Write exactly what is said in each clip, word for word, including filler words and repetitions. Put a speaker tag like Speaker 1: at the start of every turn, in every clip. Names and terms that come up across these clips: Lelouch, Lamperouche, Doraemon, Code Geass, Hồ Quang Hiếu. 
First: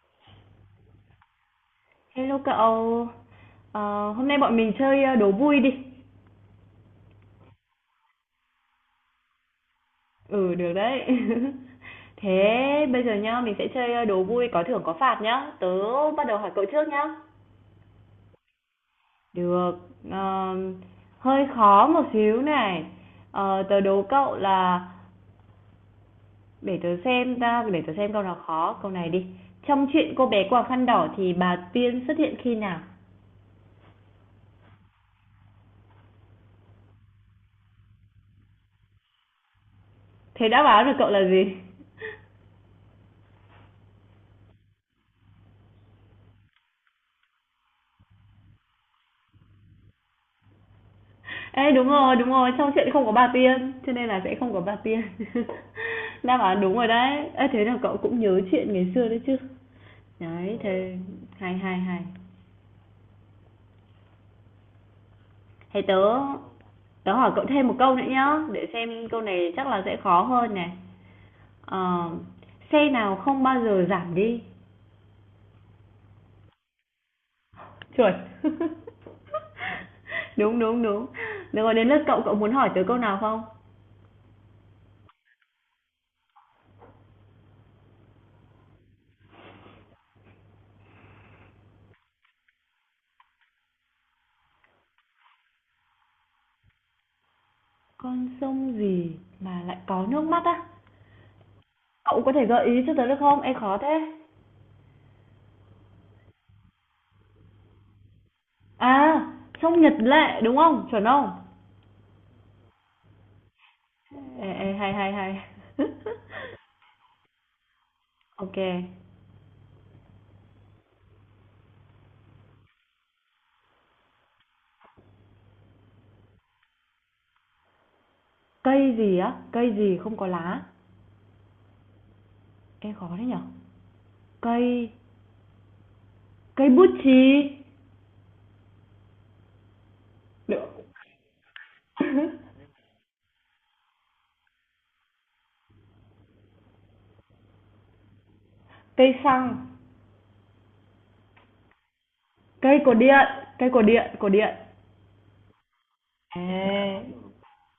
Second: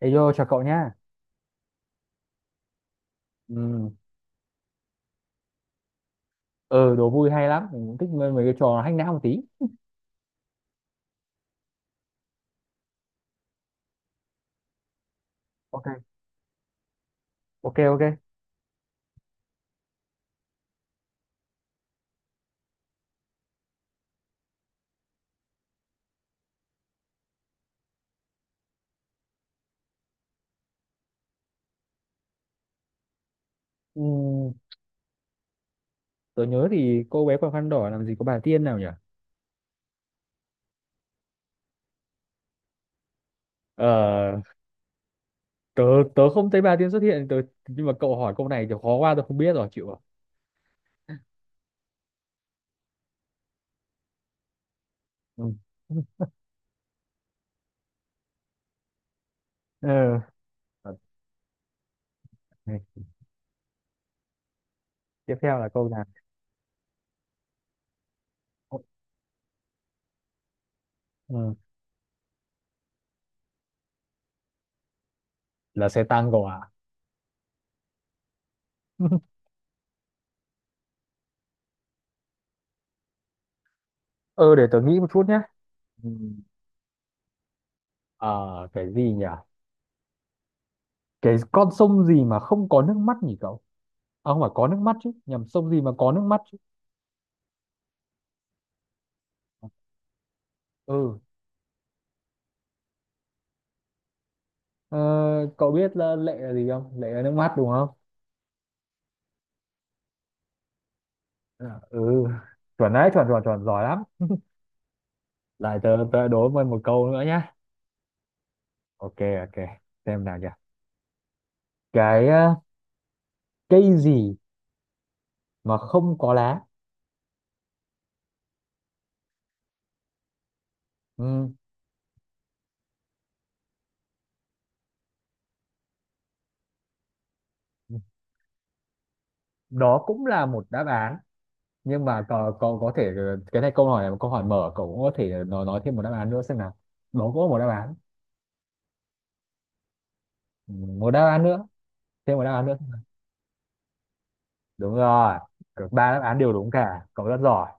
Speaker 1: Ê vô chào cậu nhá.
Speaker 2: Hello cậu,
Speaker 1: Ừ,
Speaker 2: ờ, hôm nay bọn mình chơi ờ, đố vui đi.
Speaker 1: ờ, đố vui hay lắm, mình cũng thích mấy, mấy cái trò hack não một tí.
Speaker 2: Ừ, được đấy. Thế bây giờ nhá, mình sẽ chơi ờ, đố vui có thưởng có phạt nhá. Tớ
Speaker 1: Ok,
Speaker 2: bắt đầu hỏi cậu trước nhá.
Speaker 1: ok, ok.
Speaker 2: Được, ờ, hơi khó một xíu này. Ờ, tớ đố cậu là, để tớ xem ta, để tớ xem câu nào khó, câu này đi. Trong chuyện cô bé quàng khăn đỏ thì bà Tiên xuất hiện khi nào?
Speaker 1: Ừ, tớ nhớ thì cô bé quàng khăn đỏ làm gì có bà Tiên nào nhỉ?
Speaker 2: Thế đã báo được cậu là gì?
Speaker 1: Ờ, tớ tớ không thấy bà Tiên xuất hiện, tớ nhưng mà cậu hỏi câu này thì khó quá tớ không biết rồi, chịu rồi.
Speaker 2: Ê, đúng rồi, đúng rồi, trong chuyện không có bà Tiên, cho nên là sẽ không có bà Tiên.
Speaker 1: Ừ.
Speaker 2: Đáp án đúng rồi đấy. Ê, thế là cậu cũng nhớ chuyện ngày xưa đấy chứ.
Speaker 1: Ừ.
Speaker 2: Đấy, thế
Speaker 1: Ok.
Speaker 2: hay hay hay.
Speaker 1: Tiếp theo là
Speaker 2: Thế
Speaker 1: câu nào?
Speaker 2: tớ tớ hỏi cậu thêm một câu nữa nhá, để xem câu này chắc là sẽ khó hơn này.
Speaker 1: Ừ.
Speaker 2: Ờ, Xe nào không bao giờ giảm đi?
Speaker 1: Là xe tăng cậu à?
Speaker 2: Chuẩn. Đúng, đúng, đúng. Được rồi, đến lượt cậu, cậu muốn hỏi tớ câu nào không?
Speaker 1: Ừ, để tớ nghĩ một chút nhá. Ừ. Ờ, cái gì nhỉ? Cái con sông gì mà không có nước mắt nhỉ cậu? À, không phải có nước mắt chứ, nhầm sông gì mà có nước mắt chứ?
Speaker 2: Con sông gì mà lại có nước mắt á?
Speaker 1: Ừ.
Speaker 2: Cậu có thể gợi ý cho tớ được không? Ê, khó thế.
Speaker 1: ờ, cậu biết là lệ là gì không, lệ là nước mắt đúng không?
Speaker 2: À, trong Nhật Lệ, đúng không? Chuẩn không?
Speaker 1: À, ừ, chuẩn đấy, chuẩn chuẩn chuẩn, giỏi lắm.
Speaker 2: Ê, ê, hay, hay, hay.
Speaker 1: Lại tớ tớ đố mày một câu nữa nhá.
Speaker 2: Ok.
Speaker 1: Ok ok Xem nào nhỉ, cái ờ, cây gì mà không có lá.
Speaker 2: Cây gì á? Cây gì không có lá?
Speaker 1: Ừ.
Speaker 2: Ê, khó thế nhở? Cây cây bút chì.
Speaker 1: Đó cũng là
Speaker 2: Đ
Speaker 1: một đáp án, nhưng mà cậu cậu có thể ờ, cái này, câu hỏi này là một câu hỏi mở, cậu cũng có thể nói nói thêm một đáp án nữa xem nào. Đó cũng có một đáp án.
Speaker 2: Cây xăng,
Speaker 1: Ừ, một đáp án nữa, thêm một đáp án nữa.
Speaker 2: cây cột điện, cây cột điện, cột điện.
Speaker 1: Đúng rồi. Cả ba đáp án
Speaker 2: Ê.
Speaker 1: đều đúng cả, cậu rất giỏi.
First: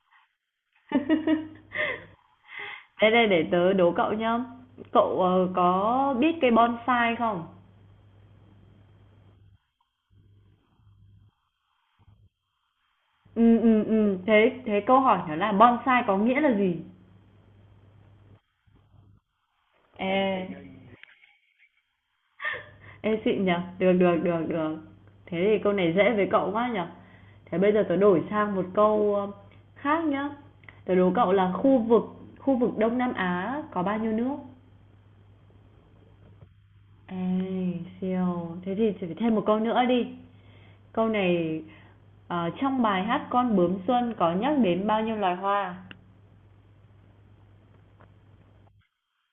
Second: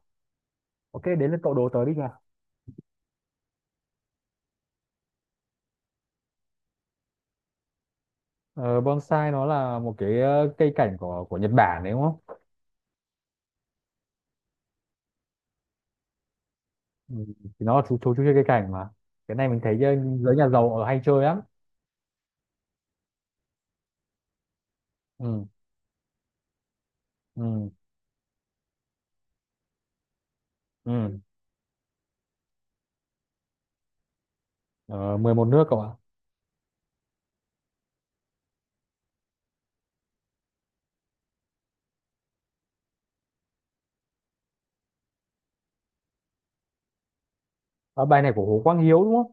Speaker 1: Ok, đến lượt cậu đố tớ đi nhỉ.
Speaker 2: Đây, đây, để tớ đố cậu nhá. Cậu, ờ, có biết cây bonsai không?
Speaker 1: Ờ, bonsai nó là một cái ờ, cây cảnh của của Nhật Bản đấy đúng không?
Speaker 2: Ừ ừ ừ. thế thế câu hỏi nó là bonsai có nghĩa là gì?
Speaker 1: Ừ. Thì nó là chú chú chú chơi cây cảnh mà. Cái này mình thấy giới
Speaker 2: Ê.
Speaker 1: giới nhà giàu ở hay chơi lắm.
Speaker 2: Ê, xịn nhỉ? Được, được, được, được.
Speaker 1: Ừ.
Speaker 2: Thế thì câu này dễ với cậu quá nhở. Thế
Speaker 1: Ừ.
Speaker 2: bây giờ tớ đổi sang một câu, ơ, khác nhá. Tớ đố
Speaker 1: Ừ.
Speaker 2: cậu là khu vực khu vực Đông Nam Á có bao nhiêu nước?
Speaker 1: Ờ, mười một nước cậu ạ.
Speaker 2: Ê, siêu. Thế thì chỉ phải thêm một câu nữa đi. Câu này, ờ, trong bài hát Con bướm xuân có nhắc đến bao nhiêu loài hoa?
Speaker 1: Ờ, bài này của Hồ Quang Hiếu đúng không?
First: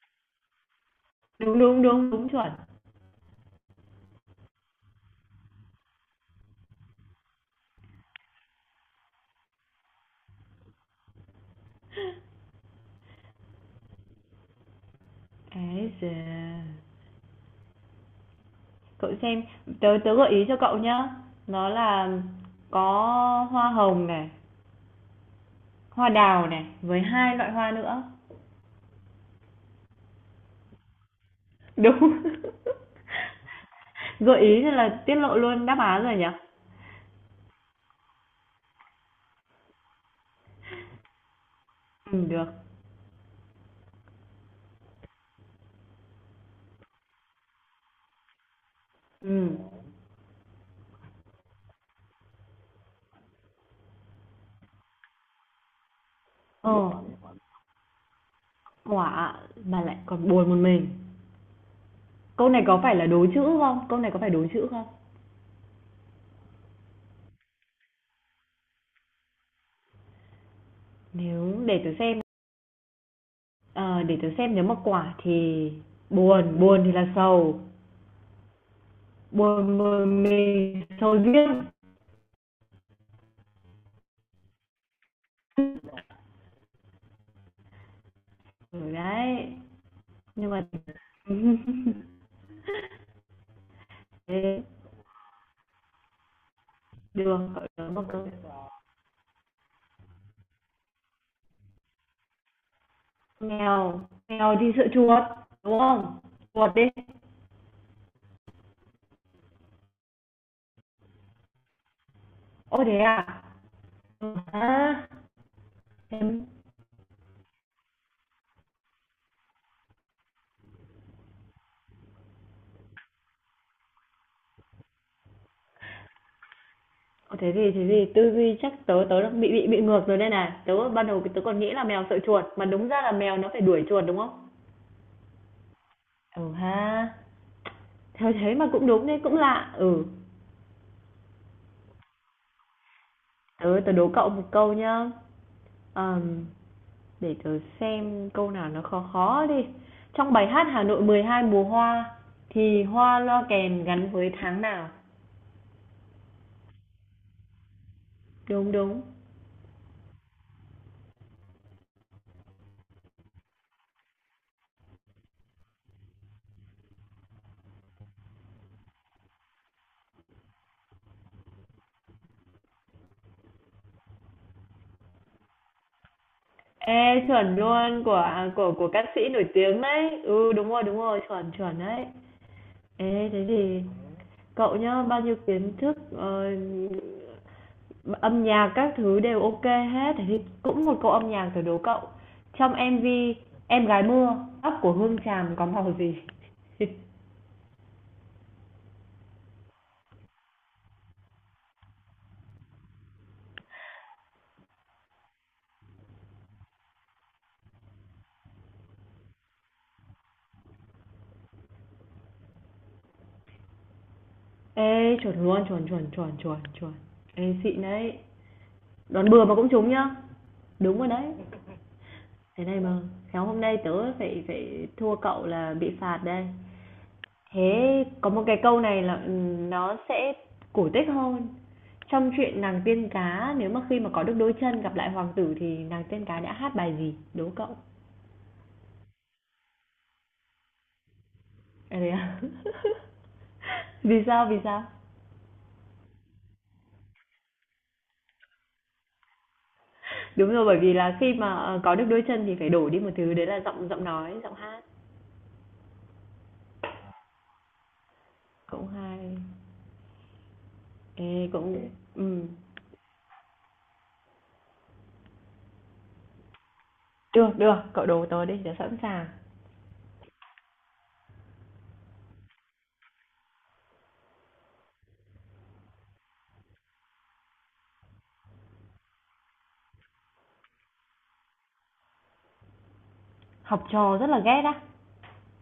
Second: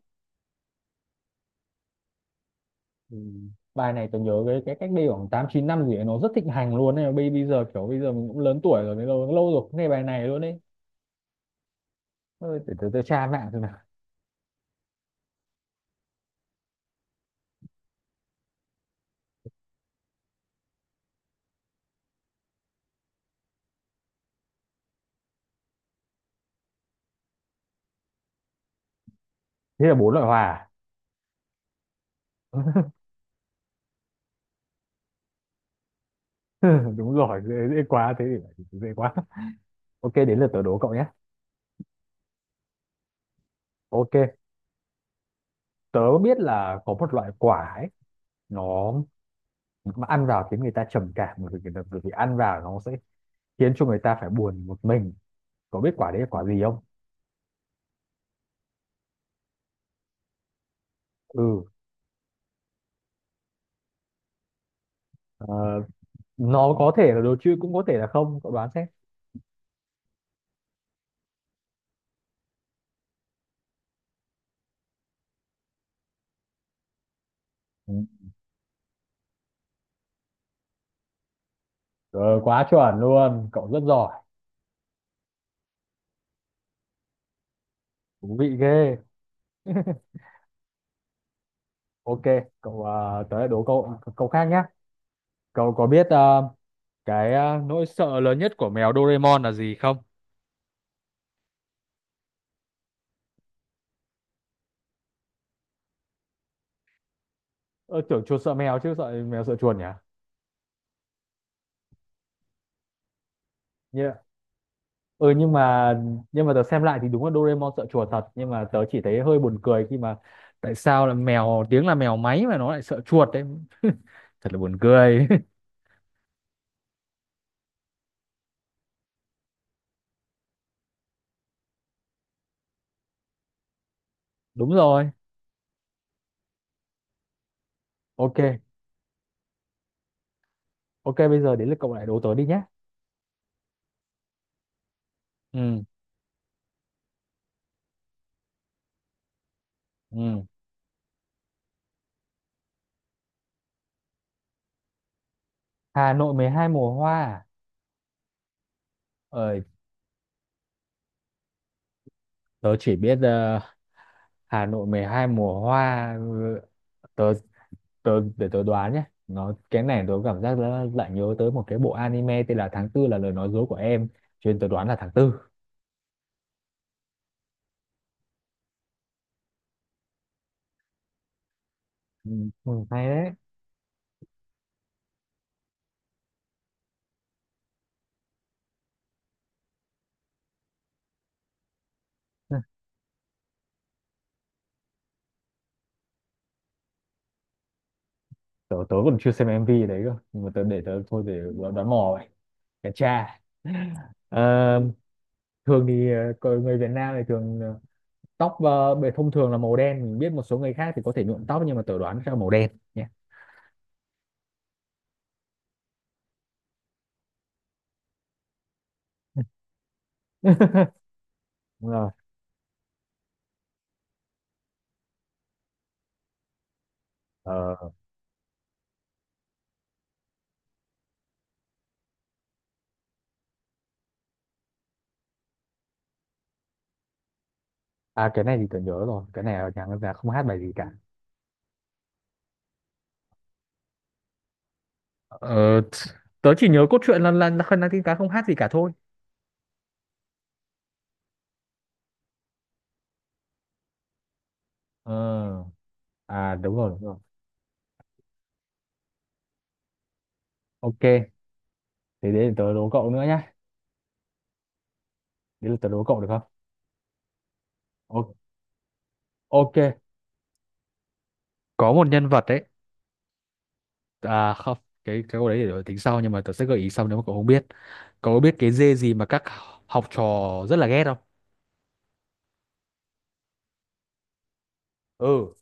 Speaker 2: Đúng, đúng, đúng, đúng chuẩn.
Speaker 1: Ừ. Bài này tôi nhớ cái cái cách đây khoảng tám chín năm gì ấy, nó rất thịnh hành luôn này. Bây bây giờ kiểu bây giờ mình cũng lớn tuổi rồi, cái lâu lâu rồi cũng nghe bài này luôn đấy. Ôi, để tôi, tôi tra mạng xem nào.
Speaker 2: Ê giời. Cậu xem, tớ tớ gợi ý cho cậu nhá. Nó là có hoa hồng này, hoa đào này, với hai loại hoa nữa.
Speaker 1: Thế là bốn loại hòa.
Speaker 2: Đúng.
Speaker 1: À?
Speaker 2: Gợi ý thì là tiết lộ luôn đáp án rồi nhỉ?
Speaker 1: Đúng rồi, dễ, dễ quá, thế thì dễ quá. Ok, đến lượt tớ đố cậu nhé.
Speaker 2: Ừm, được.
Speaker 1: Ok. Tớ biết là có một loại quả ấy, nó
Speaker 2: Ừm.
Speaker 1: mà ăn vào khiến người ta trầm cảm, bởi vì, bởi vì ăn vào nó sẽ khiến cho người ta phải buồn một mình. Có biết quả đấy là quả gì
Speaker 2: Ờ,
Speaker 1: không?
Speaker 2: Quả mà lại còn buồn một mình.
Speaker 1: Ừ.
Speaker 2: Câu này có phải là đố chữ không? Câu này có phải đố chữ không?
Speaker 1: ờ, nó có thể là đồ chơi cũng có thể là không, cậu đoán xem.
Speaker 2: Nếu để tớ xem, ờ, để tớ xem nếu mà quả thì buồn, buồn thì là sầu,
Speaker 1: Ừ.
Speaker 2: buồn một mình sầu riêng.
Speaker 1: Rồi, quá chuẩn luôn, cậu rất giỏi. Thú vị
Speaker 2: Ừ,
Speaker 1: ghê.
Speaker 2: đấy, nhưng mà
Speaker 1: Ok, cậu ờ, tớ lại đố cậu câu khác nhé.
Speaker 2: thế,
Speaker 1: Cậu có biết ờ, cái
Speaker 2: được,
Speaker 1: ờ,
Speaker 2: cậu
Speaker 1: nỗi
Speaker 2: đố một
Speaker 1: sợ
Speaker 2: câu.
Speaker 1: lớn nhất của mèo Doraemon là gì không?
Speaker 2: Mèo mèo đi sợ chuột đúng không? Chuột đi.
Speaker 1: ờ, Tưởng chuột sợ mèo chứ, sợ mèo sợ chuột
Speaker 2: Ô, thế à.
Speaker 1: nhỉ?
Speaker 2: Ừ, ha.
Speaker 1: Ừ, nhưng mà
Speaker 2: Thế,
Speaker 1: nhưng mà tớ xem lại thì đúng là Doraemon sợ chuột thật, nhưng mà tớ chỉ thấy hơi buồn cười khi mà tại sao là mèo, tiếng là mèo máy mà nó lại sợ chuột đấy. Thật là buồn cười.
Speaker 2: ô, thế gì thế gì tư duy chắc tớ tớ đang bị bị bị ngược rồi đây này. Tớ ban đầu tớ còn nghĩ là mèo sợ chuột mà đúng ra là mèo nó phải đuổi chuột đúng không?
Speaker 1: Đúng rồi.
Speaker 2: Ừ ha, theo
Speaker 1: Ok.
Speaker 2: thế mà cũng đúng đấy, cũng lạ. Ừ,
Speaker 1: Ok, bây giờ đến lượt cậu lại đố tớ đi nhé.
Speaker 2: tớ tớ đố cậu một câu nhá.
Speaker 1: Ừ.
Speaker 2: Ờm, để tớ xem câu nào nó khó khó đi. Trong
Speaker 1: Ừ.
Speaker 2: bài hát Hà Nội mười hai mùa hoa thì hoa loa kèn gắn với tháng nào?
Speaker 1: Hà Nội mười hai mùa hoa à?
Speaker 2: Đúng đúng.
Speaker 1: Ờ, tớ chỉ biết ờ, Hà Nội mười hai mùa hoa. ừ, tớ tớ để tớ đoán nhé, nó cái này tớ cảm giác là lại nhớ tới một cái bộ anime tên là tháng tư là lời nói dối của em, cho nên tớ đoán là tháng tư.
Speaker 2: Ê chuẩn luôn, của của của ca sĩ nổi tiếng đấy. Ừ đúng rồi, đúng rồi, chuẩn chuẩn đấy.
Speaker 1: Ừ, ừ, hay
Speaker 2: Ê
Speaker 1: đấy.
Speaker 2: thế thì cậu nhá, bao nhiêu kiến thức ờ, âm nhạc các thứ đều ok hết. Thế thì cũng một câu âm nhạc thử đố cậu.
Speaker 1: Ừ,
Speaker 2: Trong em vi Em gái mưa, tóc của Hương Tràm có màu gì?
Speaker 1: tớ, tớ còn chưa xem em vê đấy cơ, nhưng mà tớ để tớ thôi để đoán, đoán mò vậy. Cái cha. Ờ, thường thì ờ, con người Việt Nam thì thường ờ, tóc ờ, bề thông thường là màu đen, mình biết một số người khác thì có thể nhuộm tóc, nhưng mà tớ đoán sẽ là màu đen nhé.
Speaker 2: Ê chuẩn luôn, chuẩn chuẩn chuẩn chuẩn chuẩn. Ê xịn đấy. Đoán bừa mà cũng trúng nhá. Đúng rồi đấy.
Speaker 1: Đúng rồi.
Speaker 2: Thế này mà khéo hôm nay tớ phải phải thua cậu là bị phạt đây.
Speaker 1: Ờ,
Speaker 2: Thế có một cái câu này là, ừm, nó sẽ cổ tích hơn. Trong chuyện nàng tiên cá, nếu mà khi mà có được đôi chân gặp lại hoàng tử thì nàng tiên cá đã hát bài gì? Đố cậu.
Speaker 1: à, cái này thì tớ nhớ rồi, cái này ở nhà ngân hàng không hát bài gì cả.
Speaker 2: À, thế à? Vì sao, vì sao?
Speaker 1: Ờ, t- tớ chỉ nhớ cốt truyện là là là Khăn Năng tin Cá không hát gì cả thôi.
Speaker 2: Đúng rồi, bởi vì là khi mà, ờ, có được đôi chân thì phải đổi đi một thứ, đấy là giọng giọng nói, giọng hát.
Speaker 1: Ờ, à đúng rồi đúng rồi.
Speaker 2: Cũng hay.
Speaker 1: Ok,
Speaker 2: Ê, cũng.
Speaker 1: thế
Speaker 2: Ừm.
Speaker 1: để tớ đố cậu nữa nhá, đấy là tớ đố cậu được không?
Speaker 2: Được, được, cậu đố
Speaker 1: O-
Speaker 2: tớ đi, tớ sẵn sàng.
Speaker 1: ok, có một nhân vật đấy, à không, cái cái câu đấy để tính sau, nhưng mà tớ sẽ gợi ý sau nếu mà cậu không biết. Cậu có biết cái dê gì mà các học trò rất là ghét không?
Speaker 2: Học trò rất là ghét á.
Speaker 1: Ừ.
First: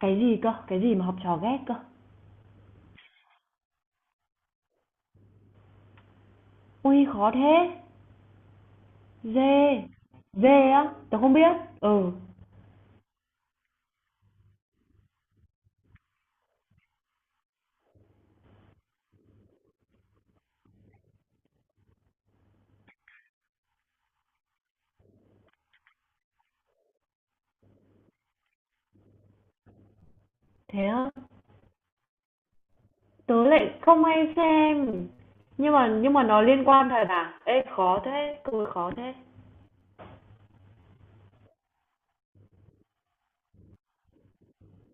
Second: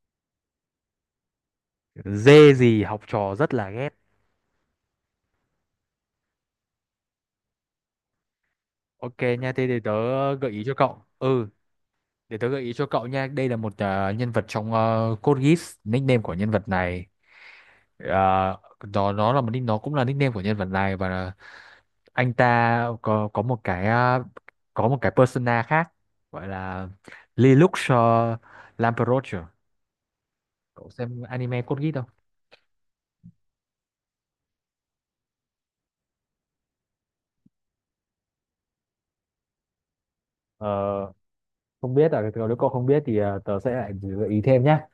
Speaker 2: Cái gì cơ? Cái gì mà học trò ghét cơ?
Speaker 1: Dê gì học trò rất là ghét.
Speaker 2: Ui, khó thế.
Speaker 1: Ok nha, thế thì
Speaker 2: Dê,
Speaker 1: tớ gợi ý
Speaker 2: dê
Speaker 1: cho
Speaker 2: á,
Speaker 1: cậu.
Speaker 2: tớ không
Speaker 1: Ừ.
Speaker 2: biết. Ừ,
Speaker 1: Để tớ gợi ý cho cậu nha, đây là một ờ, nhân vật trong uh, Code Geass, nickname của nhân vật này. Ờ, nó nó là một nick- nó cũng là nickname của nhân vật này, và là anh ta có có một cái ờ, có một cái persona khác, gọi là Lelouch uh, Lamperouche.
Speaker 2: thế
Speaker 1: Cậu
Speaker 2: á,
Speaker 1: xem anime Code Geass không?
Speaker 2: tớ lại không hay xem. Nhưng mà nhưng mà nó liên quan thật à? Ê khó thế, cười khó thế.
Speaker 1: Ờ, không biết à? Nếu cậu không biết thì ờ, tớ sẽ lại gợi ý thêm nhá.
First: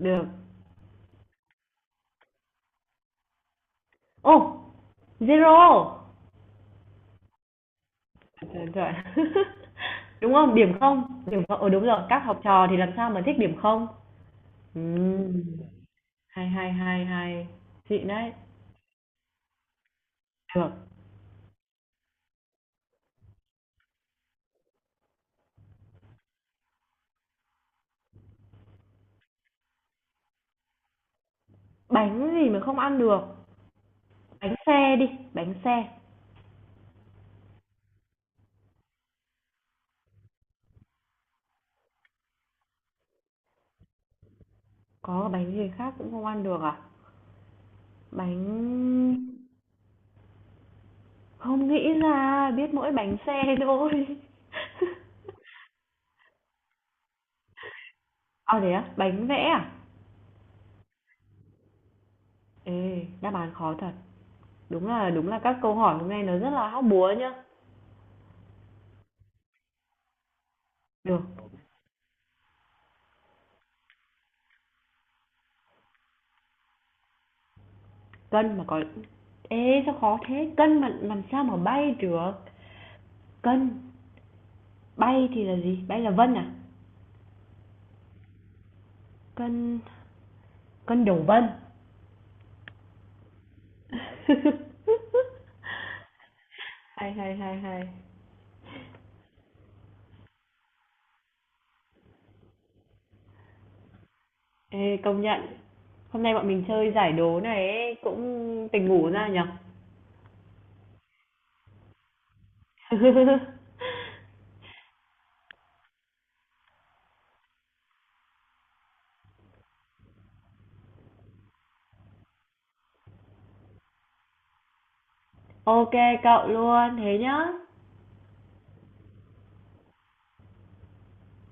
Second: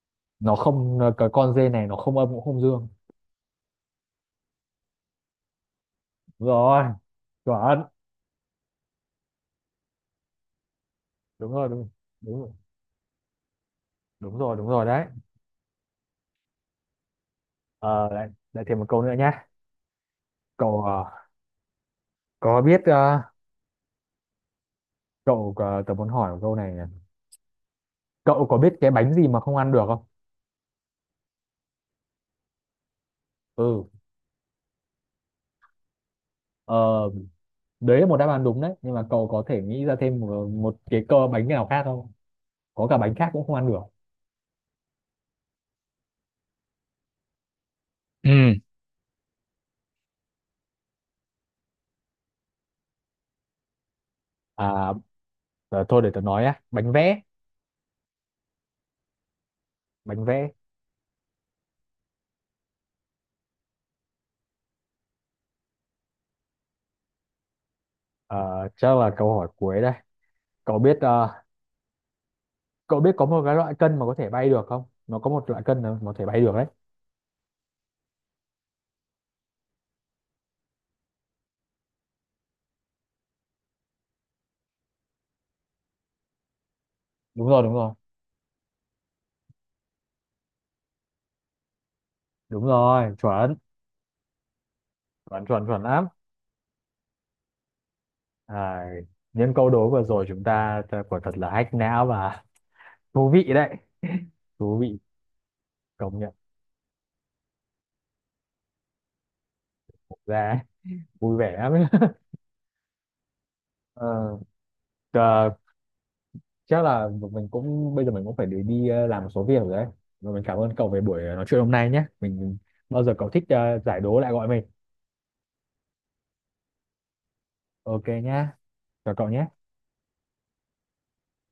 Speaker 2: Được.
Speaker 1: Nó không ờ, cái con dê này nó không âm cũng không dương.
Speaker 2: Ô, zero.
Speaker 1: Đúng rồi, chuẩn.
Speaker 2: Trời trời. Đúng không? Điểm không? Điểm
Speaker 1: Đúng
Speaker 2: không?
Speaker 1: rồi,
Speaker 2: Ừ đúng
Speaker 1: đúng.
Speaker 2: rồi, các
Speaker 1: Đúng
Speaker 2: học
Speaker 1: rồi,
Speaker 2: trò thì làm sao mà thích điểm không?
Speaker 1: đúng rồi đúng rồi đấy.
Speaker 2: Ừm, hay hay hay hay.
Speaker 1: Ờ,
Speaker 2: Xịn
Speaker 1: lại,
Speaker 2: đấy.
Speaker 1: lại thêm một câu nữa nhé.
Speaker 2: Được.
Speaker 1: Cậu ờ, có biết ờ, cậu có- tớ muốn hỏi một câu này này. Cậu có biết cái bánh gì mà không ăn được không?
Speaker 2: Bánh gì mà không ăn được?
Speaker 1: Ừ.
Speaker 2: Bánh xe đi, bánh xe.
Speaker 1: Ờ, đấy là một đáp án đúng đấy, nhưng mà cậu có thể nghĩ ra thêm một, một cái cơ bánh nào khác không? Có cả bánh khác cũng không ăn được.
Speaker 2: Có bánh gì khác cũng không ăn được à?
Speaker 1: Ừ,
Speaker 2: Bánh Không nghĩ ra, biết mỗi bánh xe thôi.
Speaker 1: à, ờ, thôi để tớ nói á, bánh vẽ,
Speaker 2: À, thế á? Bánh vẽ à?
Speaker 1: bánh vẽ.
Speaker 2: Ê, đáp án khó thật. Đúng là đúng là các câu hỏi hôm nay nó rất là hóc búa nhá.
Speaker 1: Ờ, chắc là câu hỏi cuối đây. Cậu biết
Speaker 2: Được,
Speaker 1: ờ, cậu biết có một cái loại cân mà có thể bay được không? Nó có một loại cân mà có thể bay được đấy.
Speaker 2: cân mà có Ê, sao khó thế? Cân mà làm sao mà bay được? Cân, bay thì là gì? Bay là vân à?
Speaker 1: Đúng rồi, đúng rồi.
Speaker 2: Cân cân đổ vân.
Speaker 1: Đúng rồi, chuẩn, chuẩn chuẩn chuẩn lắm.
Speaker 2: Hay, hay, hay, hay.
Speaker 1: À, những câu đố vừa rồi chúng ta ta quả thật là hack não và thú vị đấy, thú vị,
Speaker 2: Ê, công nhận.
Speaker 1: công
Speaker 2: Hôm
Speaker 1: nhận.
Speaker 2: nay bọn mình chơi giải đố này ấy, cũng tỉnh ngủ ra nhỉ?
Speaker 1: Ra vui vẻ lắm. Ờ, ờ, chắc là mình cũng bây giờ mình cũng phải đi, đi ờ, làm một số việc rồi đấy, và mình cảm ơn cậu về buổi ờ, nói chuyện hôm nay nhé. Mình bao giờ cậu thích ờ, giải đố lại gọi mình.
Speaker 2: OK cậu luôn thế nhá
Speaker 1: Ok nhá, chào cậu nhé.